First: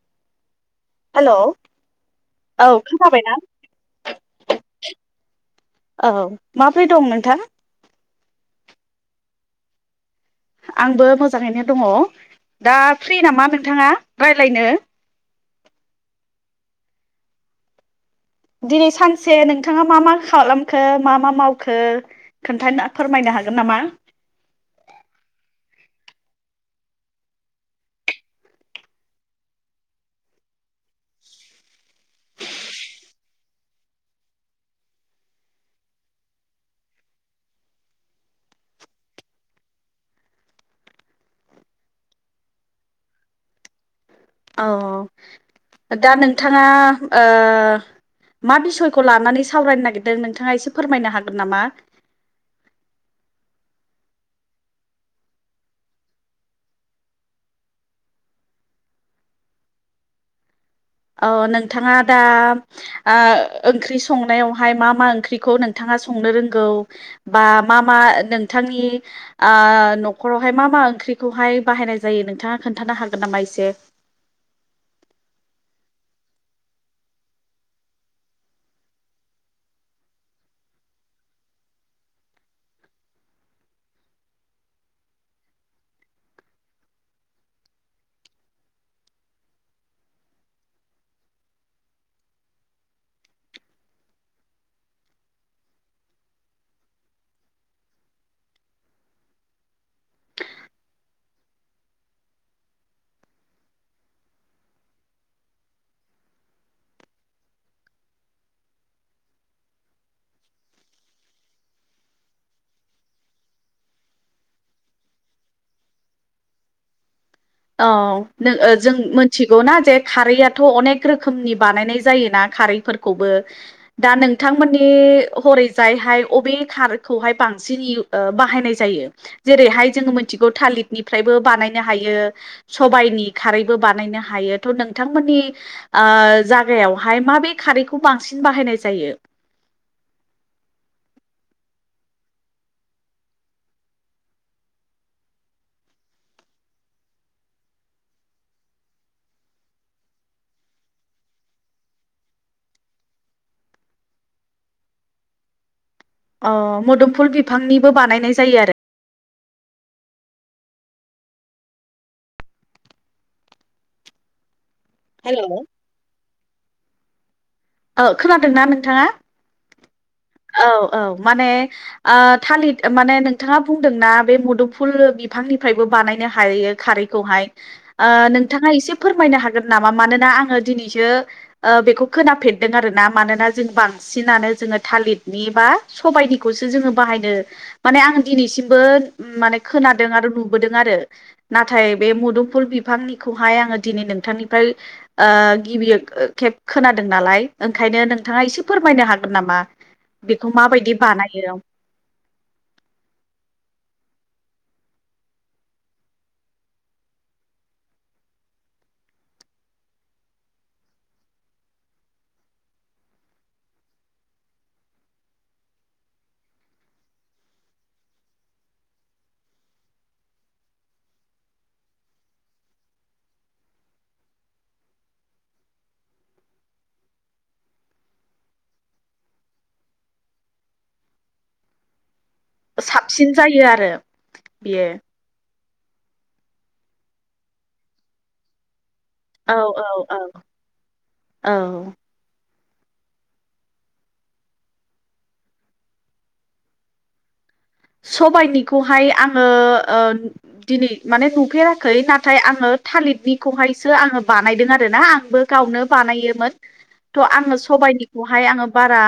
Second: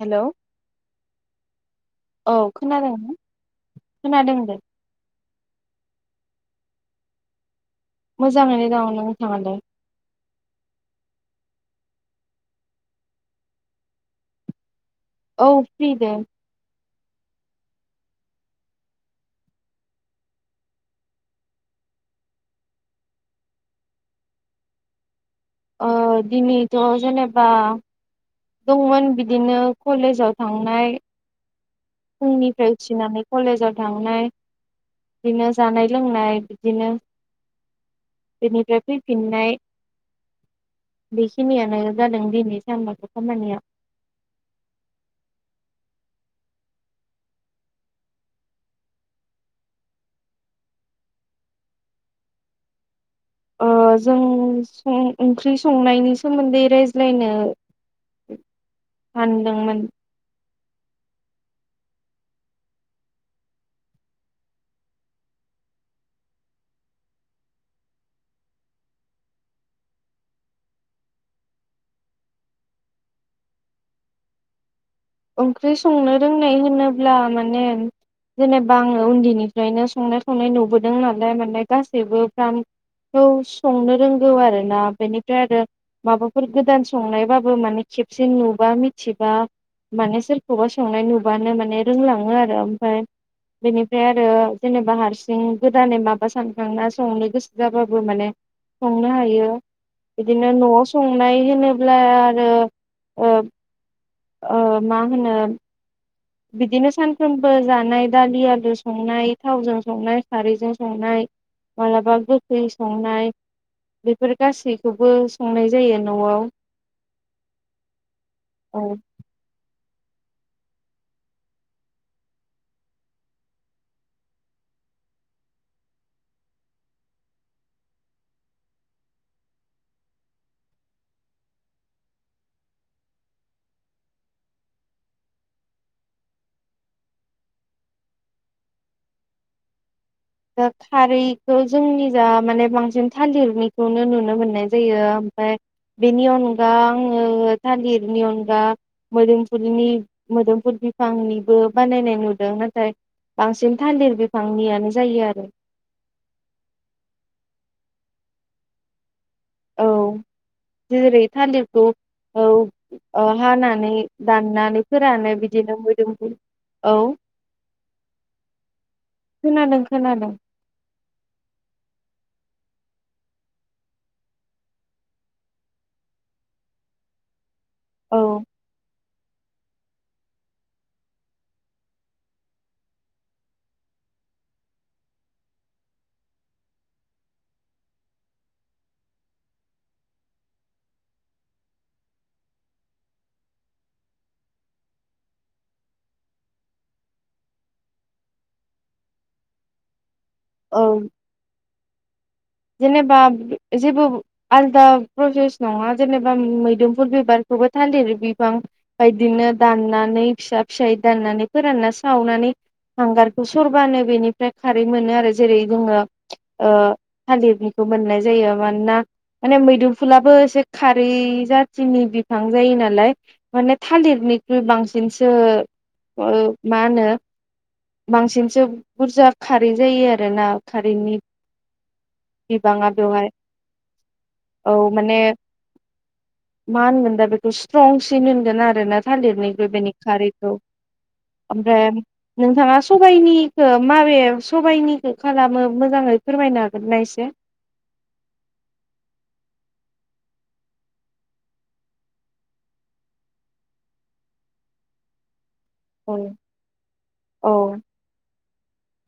हेल' hello औ खोनादों खोनाबायना खोनादों दे औ माब्रै दं नोंथां? मोजाङैनो दङ नोंथाङालाय? आंबो मोजाङैनो दङ दा फ्रि नामा नोंथाङा रायलायनो? औ फ्रि दे दिनै सानसे नोंथाङा मा मा खालामखो मा मा मावखो खोन्थानो फोरमायना ह हागोन नामा? ओ दिनैथ' जेनेबा दंमोन बिदिनो कलेजाव थांनाय फुंनिफ्राय उथिनानै कलेजाव थांनाय बिदिनो जानाय लोंनाय बिदिनो बेनिफ्राय फैफिननाय बेखिनियानो जादों दिनै सानबाथ' खामानिया। औ दा नोंथाङा ओ मा बिसयखौ लानानै सावरायनो नागिरदों नोंथाङा एसे फोरमायनो हागोन नामा? ओ जों सं ओंख्रि संनायनि सोमोनदोयै रायज्लायनो सानदोंमोन अ नोंथाङा दा ओ ओंख्रि संनायावहाय मा मा ओंख्रिखौ नोंथाङा संनो रोंगौ बा मा मा नोंथांनि ओ न'खरावहाय मा मा ओं ओंख्रिखौहाइ बाहायनाय जायो नोंथाङा खोन्थानो हागोन नामा एसे? ओंख्रि संनो रोंनाय होनोब्ला माने जेनेबा आङो उन्दैनिफ्रायनो संनाय खावनाय नुबोदों नालाय माने गासैबो फ्राम खौ संनो रोंगौ आरोना बेनिफ्राय आरो माबाफोर गोदान संनायबाबो माने खेबसे नुबा मिथिबा माने सोरखौबा संनाय नुबानो माने रोंलाङो आरो ओमफ्राय बेनिफ्राय आरो जेनेबा हारसिं गोदानै माबा सानखांना संनो गोसो जाबाबो माने संनो हायो। बिदिनो न'आव संनाय होनोब्ला आरो ओ ओ मा होनो बिदिनो सानफ्रोमबो जानाय दालि आलु संनाय थावजों संनाय खारैजों संनाय मालाबा गोखै संनाय बेफोर गासैखौबो संनाय जायो न'आव औ जों औ मिथिगौना जे खारैआथ' अनेक रोखोमनि बानायनाय जायोना खारैफोरखौबो दा नोंथांमोननि है हरैजायहाय अबे खारखौहाय बांसिन ओ बाहायनाय जायो जेरैहाय जों जोङो मिथिगौ थालिरनिफ्रायबो बानायनो हायो। सबायनि खारैबो बानायनो हायो थ' नोंथांमोननि ओ जागायावहाय मा माबे खारैखौ बांसिन बाहायनाय जायो। दा खारैखौ जोंनि जा माने बांसिन थालिरनिखौनो नुनो मोननाय जायो। ओमफ्राय बेनि अनगा आङो थालिरनि अनगा मोदोमफुलनि मोदोमफुल बिफांनिबो बानायनाय नुदों नाथाय बांसिन थालिर बिफांनियानो जायो आरो। अ मोदोमफुल बिफांनिबो बानायनाय जायो आरो। औ जेरै थालिरखौ औ ओ हानानै दाननानै फोरानो हेल' बिदिनो मोदोमफोर औ औ खोनादोंना नोंथाङा? खोनादों खोनादों औ औ माने ओ थालिरि माने नोंथाङा बुंदोंना बे मुदुमफुल बिफांनिफ्रायबो बानायनो हायो खारैखौहाय। ओ औ नोंथाङा एसे फोरमायनो हागोन नामा मानोना आङो दिनैसो ओ बेखौ खोनाफेरदों आरोना मानोना जों बां सिनानो जोङो थालिर नि एबा सबायाइनिखौसो जोङो बाहायनो माने आं दिनैसिमबो माने खोनादों आरो नुबोदों आरो नाथाय बे मुदुफुल बिफांनिखौ हाय आङो दिनै नोंथांनिफ्राय ओ ओ गिबि खेब खोनादों नालाय ओंखायनो नोंथाङा एसे फोरमायनो हागोन नामा? बेखौ औ माबायदि बानायो। जेनेबा जेबो आलदा प्रसेस नङा जेनेबा मैदोमफुल बिबारखौ बो थालिर बिफां बायदिनो दाननानै फिसा फिसा दाननानै फोरानना सावनानै हांगारखौ सरबानो बेनिफ्राय खारै मोनो आरो जेरै जोङो ओ थालिरनिखौ मोननाय जायो मानोना माने मैदुफुलाबो एसे खारै जाथिनि बिफां जायो नालाय माने थालिरनिख्रुइ बांसिनसो ओ माहोनो बांसिनसो बुरजा खारै जायो आरोना खारैनि बिबाङा बेवहाय साबसिन जायो आरो औ बियो माने मा होनगोन दा बेखौ स्ट्रंसिन होनगोन आरोना। औ थालिरनायनिख्रुइ औ बेनि औ खारैखौ ओमफ्राय औ नोंथाङा सबाइनिखौ माबे सबाइनिखौ खालामो मोजाङै फोरमायनो हागोनना एसे सबायाइनिखौहाय आङो ओ दिनै माने नुफेराखै नाथाय आङो थालिरनिखौहायसो आङो बानायदों आरोना आंबो गावनो औ बानायोमोन थ आङो औ सबायनिखौहाय आंङो बारा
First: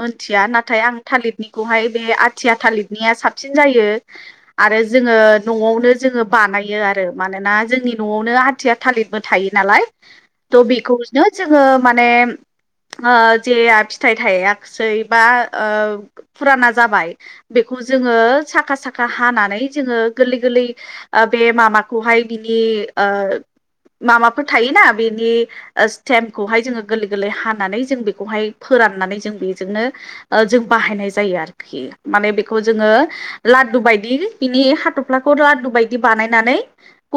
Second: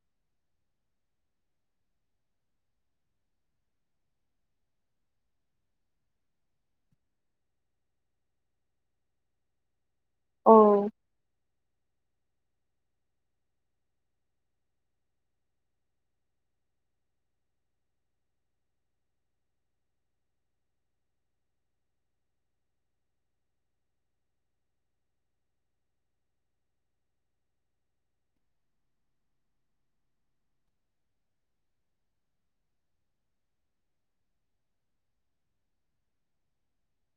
मोनथिया नाथाय आं थालिरनिखौहाय बे आथिया थालिर निया साबसिन जायो आरो जोङो न'आवनो जोङो बानायो आरो मानोना जोंनि न'आवनो आथिया थालिरबो थायो नालाय औ बेखौनो जोङो माने [inaudible] ओ जेया फिथाइ थायाखिसै बा फुराना जाबाय बेखौ जोङो साखा-साखा हानानै जोङो गोरलै-गोरलै ओ बे माबाखौहाय बिनि बे आ माबाफोर थायोना बेनि स्टेम्पखौहाय जोङो गोरलै-गोरलै हानानै जों बेखौहाय फो राननानै जों बेजोंनो जों बाहायनाय जायो आरोखि माने बेखौ जोङो लादु बायदि बिनि हाथ'फ्लाखौ ला्दु बायदि बानायनानै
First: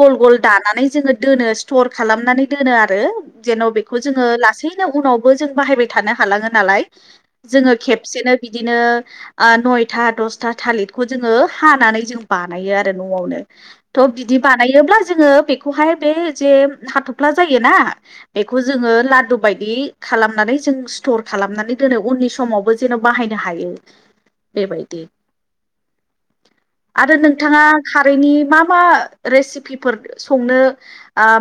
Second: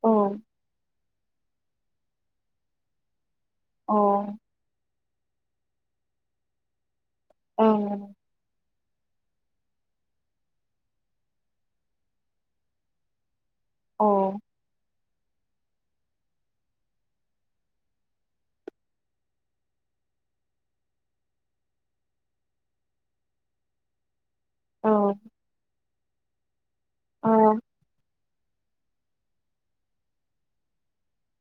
ग'ल ग'ल दानानै जोङो दोनो स्टर खालामनानै दोनो आरो जेन' बेखौ जोङो अ लासैनो उनावबो जों बाहायबाय थानो हालाङो नालाय औ जोङो खेबसेनो बिदिनो आ नय था दसथा थालिरखौ जोङो हानानै जों बानायो आरो न'आवनो। थ' औ बिदि बानायोबब्ला जोङो बे बेखौहाय बे जे हाथ'फ्ला जायोना बेखौ जोङो लादु बायदि खालामनानै जों स्टर खालामनानै दोनो उननि समावबो जेन' बाहायनो हायो। औ बेबायायदि आरो ओ नोंथाङा खारैनि मा मा रेसिपिफोर संनो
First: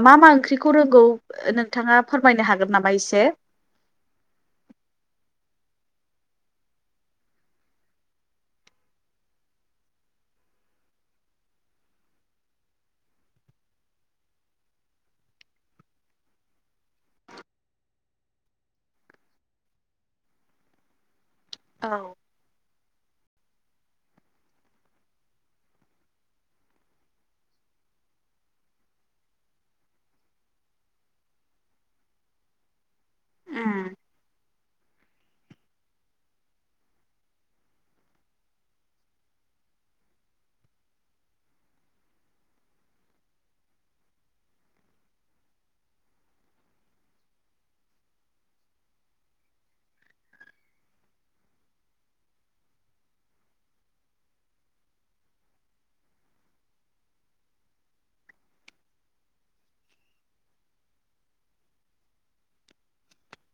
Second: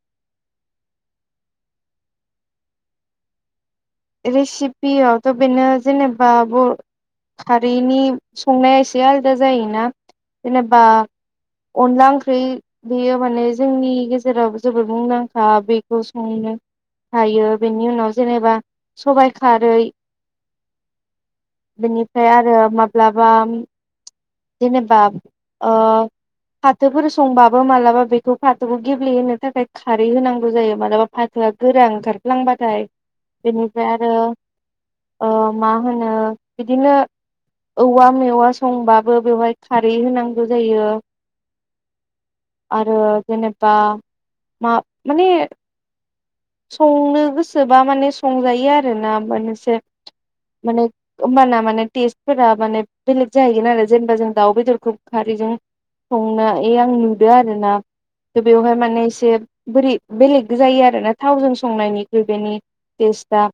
मा मा ओंख्रिखौ रोंगौ नोंथाङा। फोरमायनो हागोन नामा एसे रेसिपियावथ' बेनो जेनेबा बर' खारैनि संनाया एसे आलादा जायोना जेनेबा अनला ओंख्रि बेयो माने जोंनि गेजेराव जोबोद मुंदांखा बेखौ संनो थायो बेनि उनाव जेनेबा सबाइ खारै औ बेनिफ्राय आरो मा माब्लाबा जेनेबा ओ फाथोफोर संबाबो मालाबा बेखौ फाथोखौ गेब्लेहोनो थाखाय खारै होनांगौ जायो मालाबा फाथो गोरांओखारफ्लांबाथाय बेनिफ्राय उम आरो मा होनो बिदिनो औवा मेवा संबा बेवहाय खारै होनांगौ जायो आरो जेनेबा मा माने संनो गोसोबा माने संजायो आरोना मोनसे माने होनबाना माने टेस्टफोरा माने बेलेग जाहैगोन आरो जेनेबा जों दाउ बेदरखौ खारैजों संनाय आं नुदों आरो ना थ' बेवहाय माने एसे बोरै बेलेग जायो आरोना थावजों संनायनिख्रुइ बेनि टेस्टआ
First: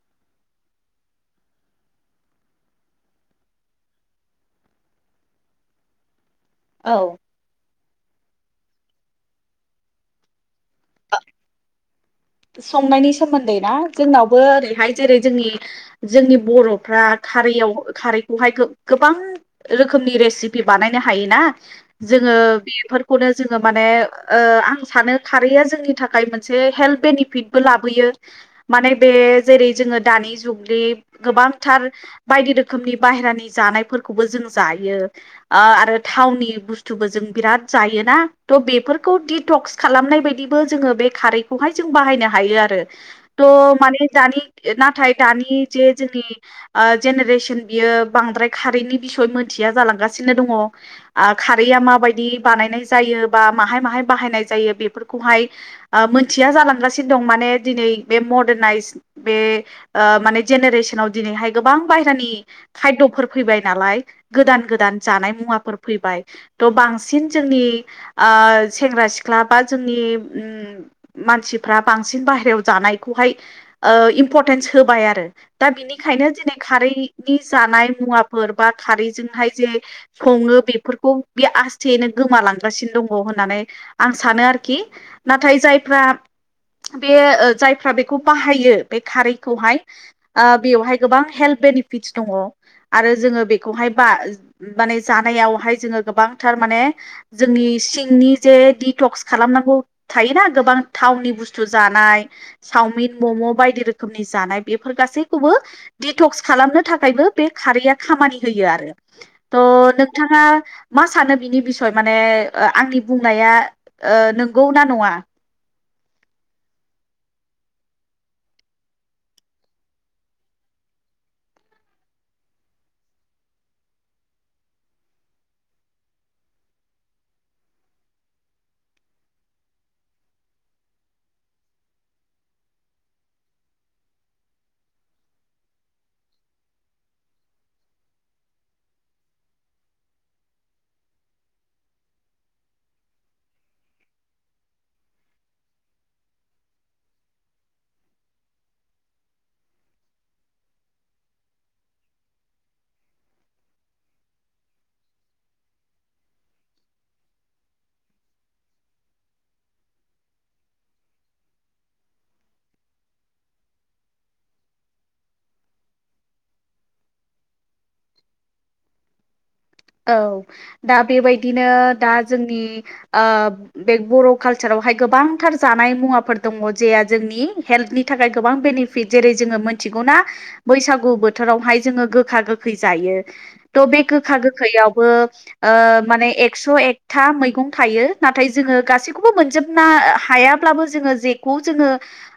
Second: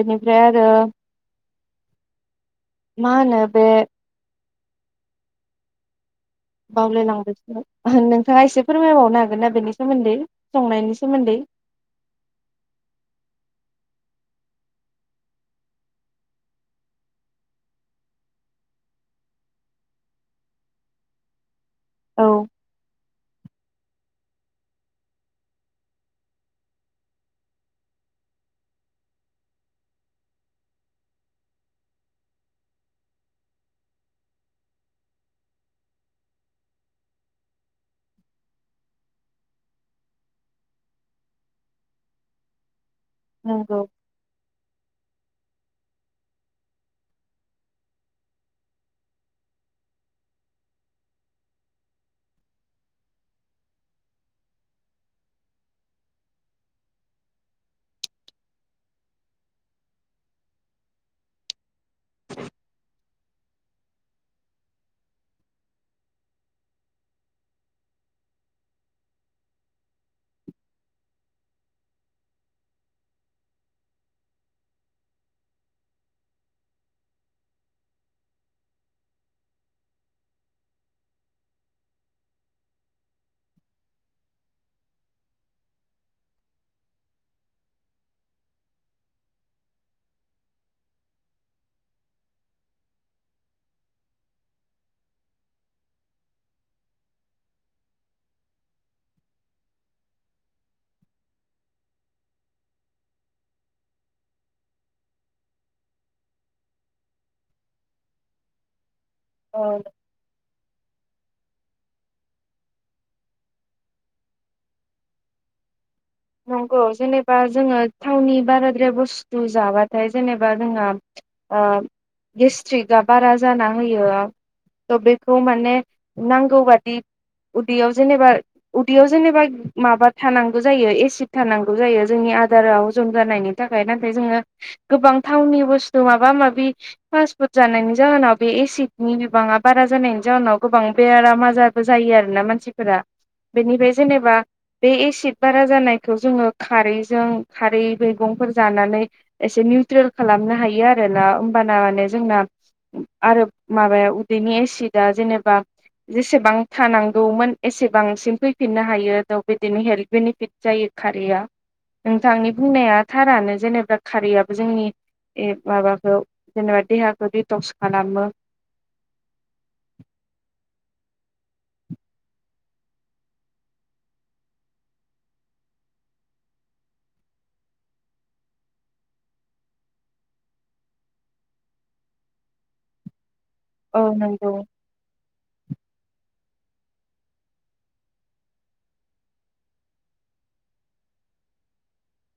बेनिफ्राय आरो मा होनो बे औ बावलायलांबायसोमोन नोंथाङा एसे फोरमायबावनो हागोन ना बेनि सोमोन्दै संनायनि सोमोन्दै संनायनि सोमोन्दै ना जोंनावबो ओरैहाय जेरै जोंनि जोंनि बर'फ्रा खारैयाव खारैखौहाय गोबां रोखोमनि रेसिपि बानायनो हायोना। औ जोङो बेफोरखौनो जोङो माने ओ आं सानो खारैया जोंनि थाखाय मोनसे हेल्प बेनिफिटबो लाबोयो माने बे जेरै जोङो दानि जुगनि गोबांथार बायदि रोखोमनि बाहहेरानि जानायफोरखौबो जों जायो आरो थावनि बुस्थुबो जों बिरात जायोना त बेफोरखौ दियक्स खालामनायबायदिबो जोङो बे खारैखौहाय जों बाहायनो हायो आरो थ' माने दानि नाथाय दानि जे जोंनि जेनेरेसन बियो बांद्राय खारैनि बिसय मोनथिया जालांगासिनो। नो दङ ओ खारैआ माबायदि बानायनाय जायो बा माहाय माहाय बाहायनाय जायो बेफोरखौ हाय मोनथि या जालांगासिनो दं माने दिनै बे मदारनाइज बे माने जेनेरेसनाव दिनै गोबां बायहेरानि खाय'दफोर फैबाय नालाय गोदान गोदान जानाय मुवाफोर फैबाय। थ' बांसिन जोंनि ओ सेंग्रा सिख्ला बा जोंनि उ मानसिफ्रा बांसिन बाहेरायाव जानायखौहाय ओ इम्परटेन्स होबाय आरो दा बिनिखायनो नो दिनै खारैनि जानाय मुवाफोर बा खारैजोंहाय जे सङो बेफोरखौ बे आसथेयैनो गोमालांगासिन दंङ होननानै आं सानो आरोखि नाथाय जाय। फ्राब। बे ओ जायफ्रा बेखौ बाहायो बे खारैखौहाय ओ बेवहाय गोबां हेल्प। बेनिफिटस दंङ। आरो जोंङो बेखौहाय बा माने जानायावहाय जोंङो गोबांथार माने जोंनि। सिंनि जे डटक्स खालामनांगौ थायोना। गोबां थावनि बुस्थु जानाय चावमिन मम बायदि रोखोमनि जानाय बेफोर गासैखौबो। दिटक्स खालामनो थाखायबो बे खारैया खामानि होयो आरो। औ त' नोंथांङा मा सानो बिनि बिसय माने ओ आंनि बुंनाया ओ नोंगौ ना नंङा? नंगौ जेनेबा जोंङो थावनि बाराद्राय बुस्थु जाबाथाय जेनेबा जोंहा ओ गेस्ट्रिकआ बारा जाना होयो। थ' बेखौ माने नांगौ बादि। उदैयाव जेनेबा उदैयाव जेनेबा माबा थानांगौ जायो एसि थिख थानांगौ जायो जोंनि आदाराव हजम जानायनि थाखाय जोंङो गोबां थावनि बुसथु माबा माबि फासफुद जानायनि जाहोनाव बे एसिडनि बिबांङा बारा जानायनि जाहनाव गोबां बे बेराम आजारफोर जायो आरोना मानसिफोरा बेनिबे जेनेबा बे एसिड बारा जानाय खौ जोंङो खारैजों खारै मैगंफोर जानानै एसे निउट्रेल खालामनो हायो आरो। एला ओमबाना माने जोंना आरो माबाया उदैनि एसिदा जेनेबा जेसेबां थानांगौमोन एसेबांसिम फैफिननो हायो थ बिदिनो हेल्थ बिनिफिट जायो खारैआ नोंथांनि बुंनाया थारानो जेनेबा खारैआबो जोंनि ए माबाखौ जेनेबा देहाखौ डिटक्स खालामो। [inaudible] औ दा बेबायदिनो दा जोंनि ओ बे बर' कालचाराव बहाय गोबांथार जानाय मुवाफोर दंङ जेआ जोंनि हेल्थनि थाखाय गोबां बेनिफिट जेरै जोंङो मोन मिथिगौना बैसागु बोथोरावहाय जोंङो गोखा गोखै जायो। ओ नोंगौ। आवबो ओ माने एक्स एकथा मैगं थायो नाथाय जोंङो गासैखौबो मोनजोब ना हायाब्लाबो जोंङो जेखौ जोंङो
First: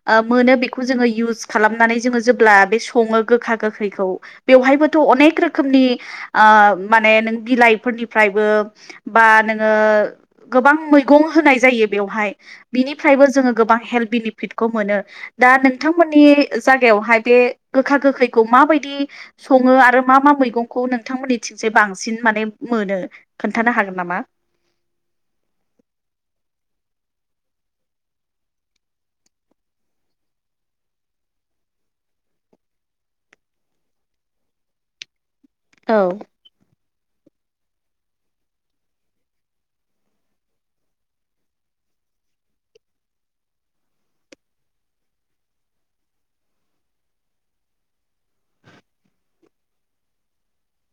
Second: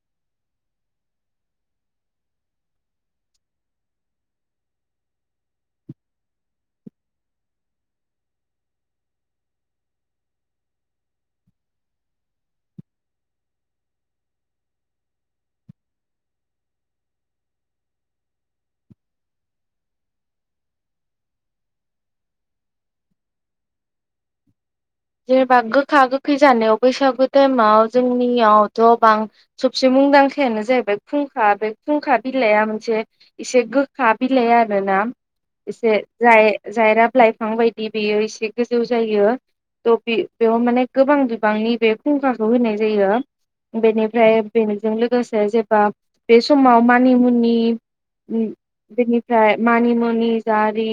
ओ मोनो बेखौ जोंङो इउस खालामनानै जोंङो जो ब्ला बे संङो गोखा गोखैखौ बेवहायबोथ अनेक रोखोमनि आ माने नों बिलाइफोरनिफ्रायबो बा नोंङो गोबां मैगं होनाय जायो बेयावहाय बिनिफायबो जोंङो गोबां हेल्थ बिनिफिटखौ मोनो। दा नोंथांमोननि जागायावहाय बे गोखा गोखैखौ माबायदि संङो आरो मा मा मैगंखौ नोंथांमोनिथिंजाय बांसिन माने मोनो खोन्थानो हागोन नामा? जेनेबा गोखा गोखै जानायाव बैसागु टाइमाव जोंनियावथ बां सबसे मुं मुंदांखायानो जाहैबाय खुंखा बे खुंखा बिलाइआ मोनसे एसे गोखा बिलाइ आरोना। औ एसे जाय जायराब लाइफां बायदि बेयो एसे गोजौ जायो। थ बि बेयाव माने गोबां बिबांनि बे खुंखाखौ होनाय जायो। बेनिफ्राय बेनिजों लोगोसे जेबा बे समाव मानिमुनि उम्म बेनिफ्राय मानिमुनि जारि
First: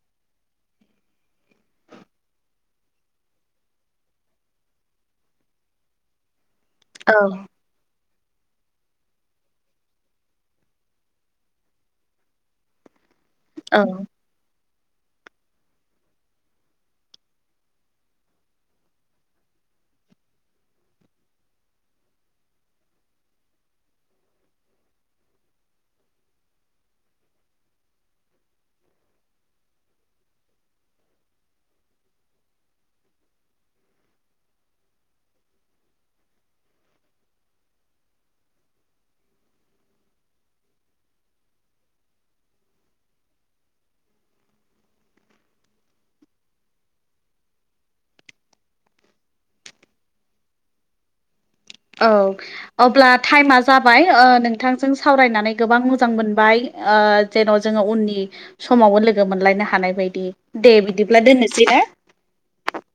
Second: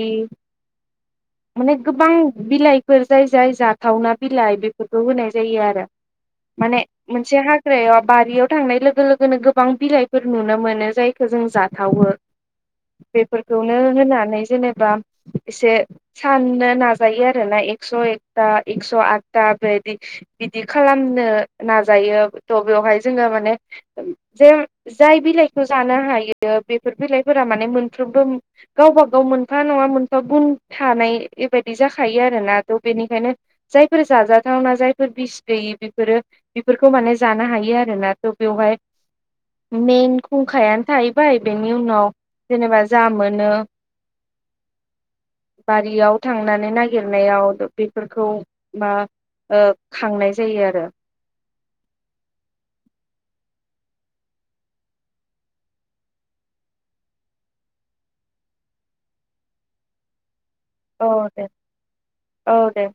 माने गोबां बिलाइफोर जाय जाय जा थावना बिलाइ बेफोरखौ होनाय जायो आरो माने औ मोनसे हाग्रायाव बारियाव थांनाय लोगो लोगोनो गोबां बिलाइफोर नुनो मोनो जायखौ जों जाथावो। [inaudible] बेफोरखौनो होनानै जेनेब बा एसे साननो नाजायो आरो ना एक्स एक दा एक्स आथथा बेदि बिदि खालामनो नाजायो थ बेयावहाय जोंङो माने जेम जाय बिलाइखौ जानो हायो बेफोर बिलाइफोरा माने मोनफ्रोमबो गावबा गाव मोनफा नंङा मोनफा गुन थानाय एबायदि जाखायो आरोना थ बेनि खायनो जायफोर जाजाथावना जायफोर बिस गैयि बेफोरो बिफोरखौ माने जानो हायो आरोना। द बेवहाय मेन खुंखायानो थाहैबाय बेनि उनाव जेनेबा जा मोनो बारियाव थांनानै नागिरनायाव बेफोरखौ मा ओ खांनाय जायो आरो। औ अब्ला टाइमा जाबाय ओ नोंथांजों सावरायनानै गोबां मोजां मोनबाय। ओ जेन' जोङो उननि समावबो लोगो मोनलायनो हानाय बायदि। दे औ बिदिब्ला दे दोननोसै औ ना? दे